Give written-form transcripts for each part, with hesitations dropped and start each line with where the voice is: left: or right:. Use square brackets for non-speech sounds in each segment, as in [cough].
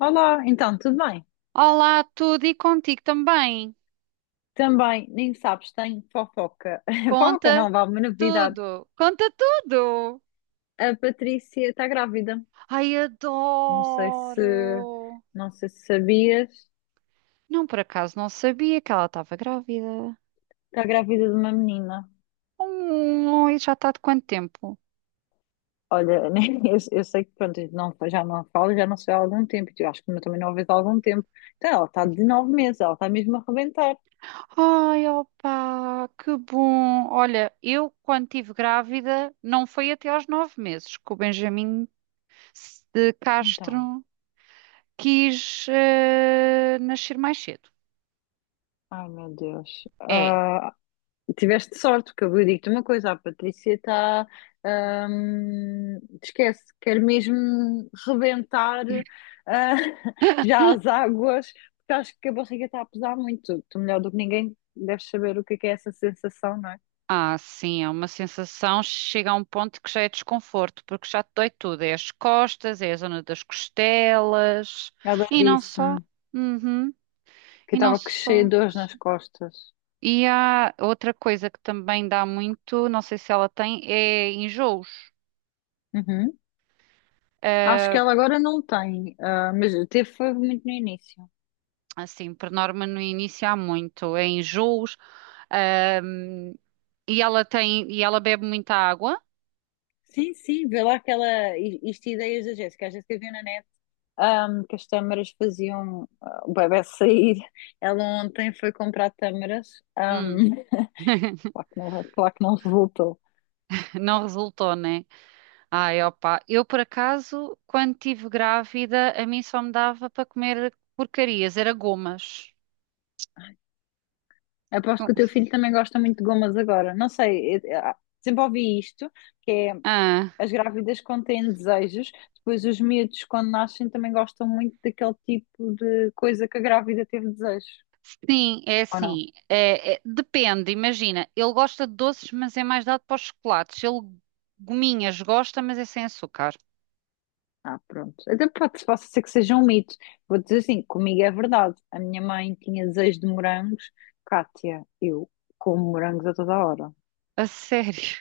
left: Olá, então tudo bem?
right: Olá, tudo e contigo também.
left: Também, nem sabes, tenho fofoca. [laughs] Fofoca
right: Conta
left: não, vá, uma novidade.
right: tudo. Conta tudo.
left: A Patrícia está grávida.
right: Ai,
left: Não sei se,
right: adoro.
left: não sei se sabias,
right: Não, por acaso não sabia que ela estava grávida.
left: está grávida de uma menina.
right: E já está de quanto tempo?
left: Olha, [laughs] eu sei que pronto, eu não, já não falo, já não sei há algum tempo. Eu acho que também não a vejo há algum tempo. Então, ela está de 9 meses, ela está mesmo a arrebentar.
right: Ai, opa, que bom. Olha, eu quando estive grávida não foi até aos 9 meses que o Benjamin de Castro
left: Então,
right: quis nascer mais cedo.
left: ai meu Deus.
right: É.
left: Tiveste sorte, porque eu digo-te uma coisa, a Patrícia está. Esquece, quer mesmo rebentar ah, [laughs] já as águas, porque acho que a barriga está a pesar muito. Tu, melhor do que ninguém, deves saber o que é essa sensação, não é?
right: Ah, sim, é uma sensação, chega a um ponto que já é desconforto, porque já te dói tudo, é as costas, é a zona das costelas,
left: Ela
right: e não só.
left: disse-me
right: Uhum.
left: que
right: E não
left: estava cheia
right: só.
left: de dores nas costas.
right: E há outra coisa que também dá muito, não sei se ela tem, é enjoos.
left: Uhum. Acho que ela agora não tem, ah, mas teve foi muito no início.
right: Ah, assim, por norma no início há muito, é enjoos, ah, e ela tem, e ela bebe muita água.
left: Sim, sim, vê lá aquela. Isto ideias da Jéssica. A Jéssica viu na net que as tâmaras faziam o bebé sair. Ela ontem foi comprar tâmaras, ahm,
right: Hum,
left: [laughs]
right: [laughs]
left: claro que não resultou.
right: não resultou, né? Ai, opa, eu por acaso, quando estive grávida, a mim só me dava para comer porcarias, era gomas.
left: Aposto que o teu filho também gosta muito de gomas agora. Não sei, sempre ouvi isto, que é
right: Ah,
left: as grávidas contêm desejos, depois os miúdos quando nascem também gostam muito daquele tipo de coisa que a grávida teve desejos,
right: sim, é
left: ou não?
right: assim. É- é- depende, imagina. Ele gosta de doces, mas é mais dado para os chocolates. Ele, Gominhas, gosta, mas é sem açúcar.
left: Ah, pronto. Até pode, pode ser que seja um mito. Vou dizer assim, comigo é verdade. A minha mãe tinha desejo de morangos. Cátia, eu como morangos a toda hora.
right: A sério.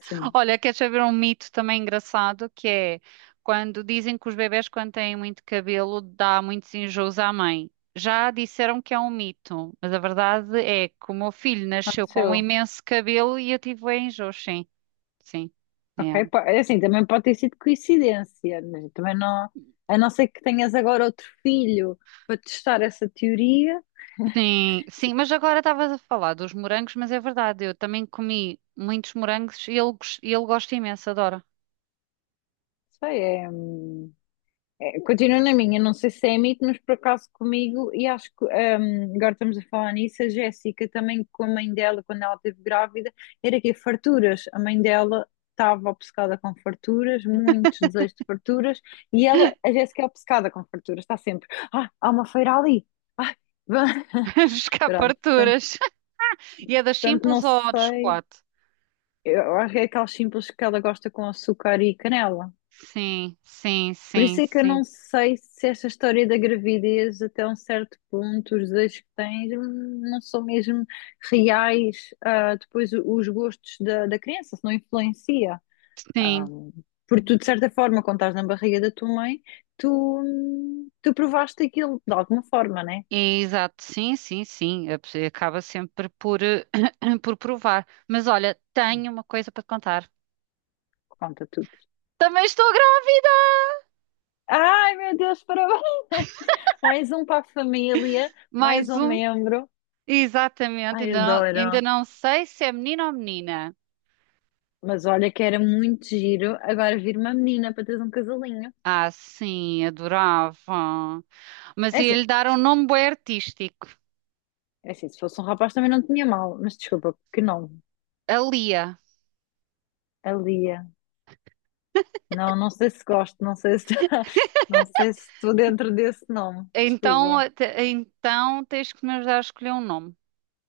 left: Sim,
right: Olha, quer saber um mito também engraçado, que é quando dizem que os bebés quando têm muito cabelo dá muitos enjoos à mãe. Já disseram que é um mito, mas a verdade é que o meu filho nasceu com um
left: aconteceu.
right: imenso cabelo e eu tive bué enjoos, sim, sim. É.
left: Ok, é assim, também pode ter sido coincidência, mas também não. A não ser que tenhas agora outro filho para testar essa teoria,
right: Sim, sim, mas agora estavas a falar dos morangos, mas é verdade, eu também comi muitos morangos e ele, e ele gosta imenso, adora.
left: sei, é. É, continua na minha, não sei se é mito, mas por acaso comigo, e acho que agora estamos a falar nisso, a Jéssica também, com a mãe dela, quando ela esteve grávida, era que farturas. A mãe dela estava obcecada com farturas, muitos desejos de farturas, e ela, a Jéssica é obcecada com farturas, está sempre, ah, há uma feira ali, ah, [laughs]
right: [laughs] Buscar
left: pronto, portanto,
right: farturas. [laughs] E é das
left: portanto, não
right: simples ou de
left: sei,
right: chocolate?
left: eu acho que é aquelas simples que ela gosta com açúcar e canela.
right: Sim, sim,
left: Por
right: sim,
left: isso é que eu
right: sim.
left: não sei se esta história da gravidez, até um certo ponto, os desejos que tens não são mesmo reais, depois os gostos da criança, se não influencia. Ah,
right: Sim.
left: porque tu, de certa forma, quando estás na barriga da tua mãe, tu, tu provaste aquilo de alguma forma, né?
right: Exato, sim, sim, sim. A pessoa acaba sempre por, [clears throat] por provar. Mas olha, tenho uma coisa para te contar.
left: Conta tudo.
right: Também estou grávida.
left: Ai, meu Deus, parabéns! [laughs] Mais um para a família, mais
right: Mais
left: um
right: um.
left: membro.
right: Exatamente.
left: Ai,
right: Ainda
left: adoro.
right: não sei se é menino ou menina.
left: Mas olha que era muito giro agora vir uma menina para teres um casalinho.
right: Ah, sim, adorava. Mas
left: É assim,
right: ia-lhe dar um nome bué artístico.
left: é assim, se fosse um rapaz também não tinha mal, mas desculpa, que nome?
right: A Lia.
left: A Lia. Não, não sei se gosto, não sei se [laughs] não sei se estou dentro desse nome.
right: Então,
left: Desculpa.
right: então tens que me ajudar a escolher um nome.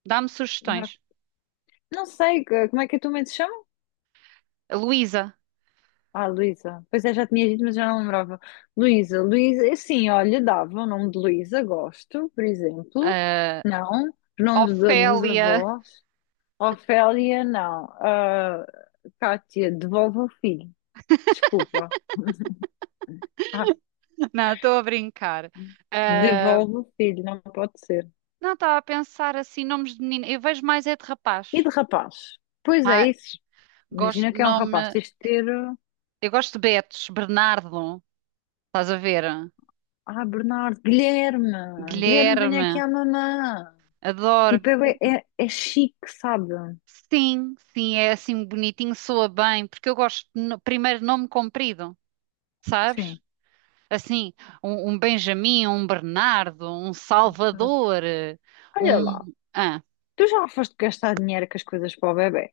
right: Dá-me
left: Não,
right: sugestões.
left: não sei, como é que a tua mãe se chama?
right: Luísa.
left: Ah, Luísa. Pois é, já tinha dito, mas já não lembrava. Luísa, sim, olha, dava o nome de Luísa, gosto, por exemplo.
right: ah,
left: Não, os nomes dos
right: Ofélia.
left: avós. Ofélia, não. Ah, Kátia, devolve o filho. Desculpa. Ah,
right: [laughs] Não, estou a brincar. Ah,
left: devolve o filho, não pode ser.
right: não, estava a pensar assim, nomes de menina. Eu vejo mais é de
left: E
right: rapaz.
left: de rapaz? Pois é,
right: Ah,
left: isso. Imagina
right: gosto de
left: que é um rapaz.
right: nome.
left: Tens de ter.
right: Eu gosto de Betos, Bernardo, estás a ver?
left: Ah, Bernardo, Guilherme. Guilherme, venha
right: Guilherme,
left: aqui à mamã.
right: adoro.
left: Tipo, é chique, sabe?
right: Sim, sim, é assim bonitinho, soa bem, porque eu gosto de primeiro nome comprido,
left: Sim.
right: sabes? Assim, um Benjamin, um Bernardo, um
left: Claro.
right: Salvador,
left: Olha lá.
right: um. Ah.
left: Tu já foste gastar dinheiro com as coisas para o bebê?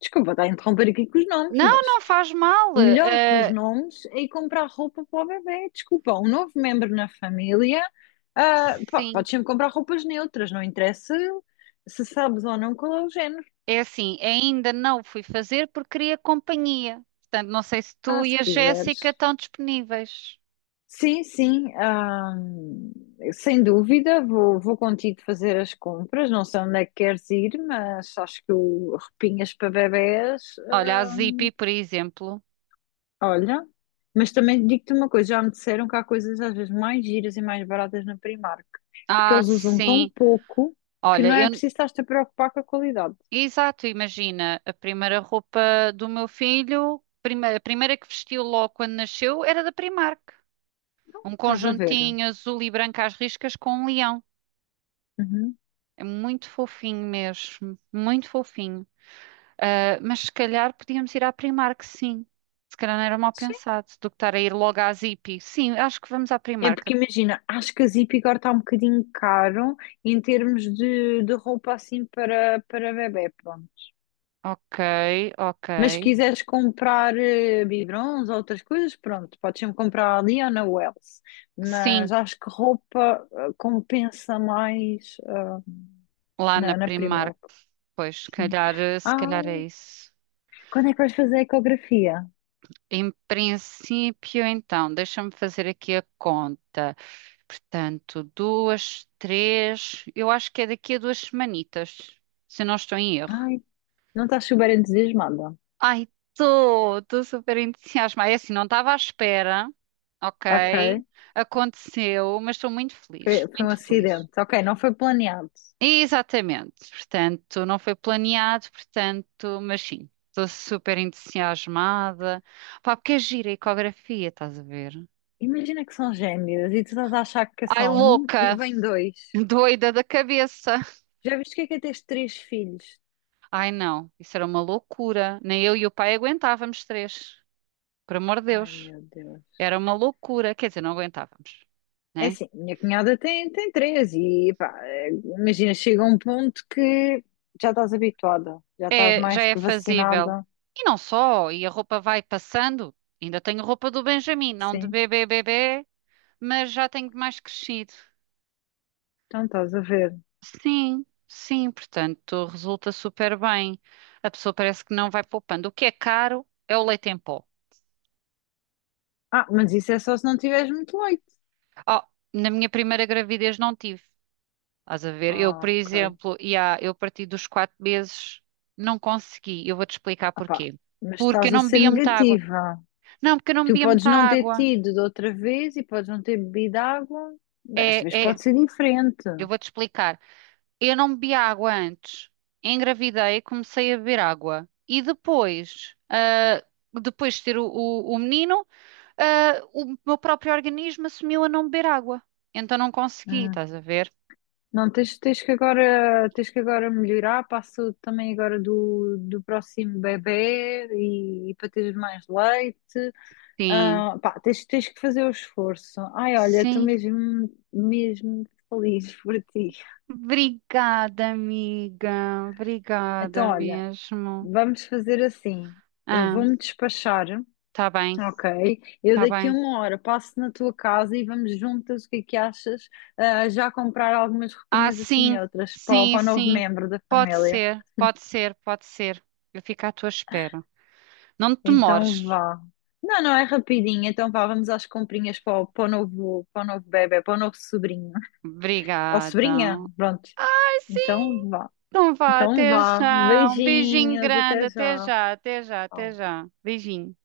left: Desculpa, está a interromper aqui com os nomes,
right: Não,
left: mas.
right: não faz mal.
left: Melhor que os nomes é ir comprar roupa para o bebê. Desculpa, um novo membro na família, ah, pá,
right: Sim.
left: podes sempre comprar roupas neutras, não interessa se sabes ou não qual é o género.
right: É assim, ainda não fui fazer porque queria companhia. Portanto, não sei se
left: Ah,
right: tu
left: se
right: e a Jéssica
left: quiseres.
right: estão disponíveis.
left: Sim, sim, ah, sem dúvida, vou contigo fazer as compras. Não sei onde é que queres ir, mas acho que o roupinhas para bebés
right: Olha, a
left: ah,
right: Zippy, por exemplo.
left: olha, mas também digo-te uma coisa, já me disseram que há coisas às vezes mais giras e mais baratas na Primark, porque
right: Ah,
left: eles usam tão
right: sim.
left: pouco que
right: Olha,
left: não é
right: eu...
left: preciso estar-te a preocupar com a qualidade.
right: Exato, imagina, a primeira roupa do meu filho, a primeira que vestiu logo quando nasceu, era da Primark. Um
left: Estás a ver?
right: conjuntinho azul e branco às riscas com um leão.
left: Uhum.
right: É muito fofinho mesmo, muito fofinho. Ah, mas se calhar podíamos ir à Primark, sim. Se calhar não era mal
left: Sim.
right: pensado do que estar a ir logo à Zippy. Sim, acho que vamos à
left: É
right: Primark.
left: porque imagina, acho que a Zip agora está um bocadinho caro em termos de roupa assim para bebé, pronto.
right: Ok, ok.
left: Mas se quiseres comprar biberons ou outras coisas, pronto, podes sempre comprar ali ou na Wells. Mas
right: Sim,
left: acho que roupa compensa mais.
right: lá na
left: Na
right: Primark.
left: Primark,
right: Pois, se
left: sim.
right: calhar, se
left: Ah,
right: calhar é isso.
left: quando é que vais fazer a ecografia?
right: Em princípio, então, deixa-me fazer aqui a conta. Portanto, duas, três. Eu acho que é daqui a 2 semanitas, se eu não estou em erro.
left: Ai, não estás super entusiasmada.
right: Ai, estou, estou super entusiasmada. É assim, não estava à espera, ok?
left: Ok,
right: Aconteceu, mas estou muito feliz,
left: foi um
right: muito feliz.
left: acidente. Ok, não foi planeado.
right: Exatamente, portanto, não foi planeado, portanto, mas sim, estou super entusiasmada. Pá, porque é gira a ecografia, estás a ver?
left: Imagina que são gêmeos e tu estás a achar que é
right: Ai,
left: só um e
right: louca,
left: vem dois.
right: [laughs] doida da cabeça.
left: Já viste o que é teres três filhos?
right: Ai, não, isso era uma loucura. Nem eu e o pai aguentávamos três, por amor de
left: Ai,
right: Deus.
left: meu Deus.
right: Era uma loucura, quer dizer, não aguentávamos,
left: É
right: né?
left: assim, minha cunhada tem três e pá, imagina, chega um ponto que já estás habituada, já estás
right: É, já
left: mais
right: é
left: que
right: fazível.
left: vacinada.
right: E não só, e a roupa vai passando. Ainda tenho roupa do Benjamin, não de
left: Sim,
right: bebê bebê, mas já tenho mais crescido.
left: então estás a ver.
right: Sim, sim, portanto, resulta super bem. A pessoa parece que não vai poupando. O que é caro é o leite em pó.
left: Ah, mas isso é só se não tiveres muito leite.
right: Oh, na minha primeira gravidez não tive. Estás a ver? Eu, por
left: Ah, ok.
right: exemplo, ia, eu parti dos 4 meses, não consegui. Eu vou-te explicar
left: Ah, pá,
right: porquê.
left: mas
right: Porque eu
left: estás a
right: não
left: ser
right: bebia muita água.
left: negativa.
right: Não, porque eu não
left: Tu
right: bebia
left: podes
right: muita
left: não ter
right: água.
left: tido de outra vez e podes não ter bebido água. Desta
right: É,
left: vez
right: é,
left: pode ser diferente.
right: eu vou-te explicar. Eu não bebi água antes. Engravidei, comecei a beber água. E depois, depois de ter o, o menino, o meu próprio organismo assumiu a não beber água. Então não consegui,
left: Hum.
right: estás a ver?
left: Não, tens que agora melhorar para a saúde também agora do próximo bebê e para teres mais leite.
right: Sim,
left: Ah, pá, tens que fazer o esforço. Ai, olha, estou
right: sim.
left: mesmo, mesmo feliz [laughs] por ti.
right: Obrigada, amiga.
left: Então,
right: Obrigada
left: olha.
right: mesmo.
left: Vamos fazer assim. Eu
right: Ah,
left: vou-me despachar,
right: tá bem,
left: ok? Eu
right: tá
left: daqui a
right: bem.
left: uma hora passo na tua casa e vamos juntas, o que é que achas? Ah, já comprar algumas
right: Ah,
left: roupinhas assim
right: sim,
left: neutras para,
right: sim,
left: para o novo
right: sim.
left: membro da
right: Pode
left: família.
right: ser, pode ser, pode ser. Eu fico à tua espera. Não te
left: Então
right: demores.
left: vá. Não, não, é rapidinho. Então vá, vamos às comprinhas para o, para o novo bebé, para o novo sobrinho. Ou
right: Obrigada.
left: sobrinha, pronto.
right: Ai, sim,
left: Então vá.
right: então vá,
left: Então
right: até
left: vá.
right: já. Um beijinho
left: Beijinhos,
right: grande,
left: até
right: até
left: já.
right: já, até já, até
left: Tchau.
right: já. Beijinho.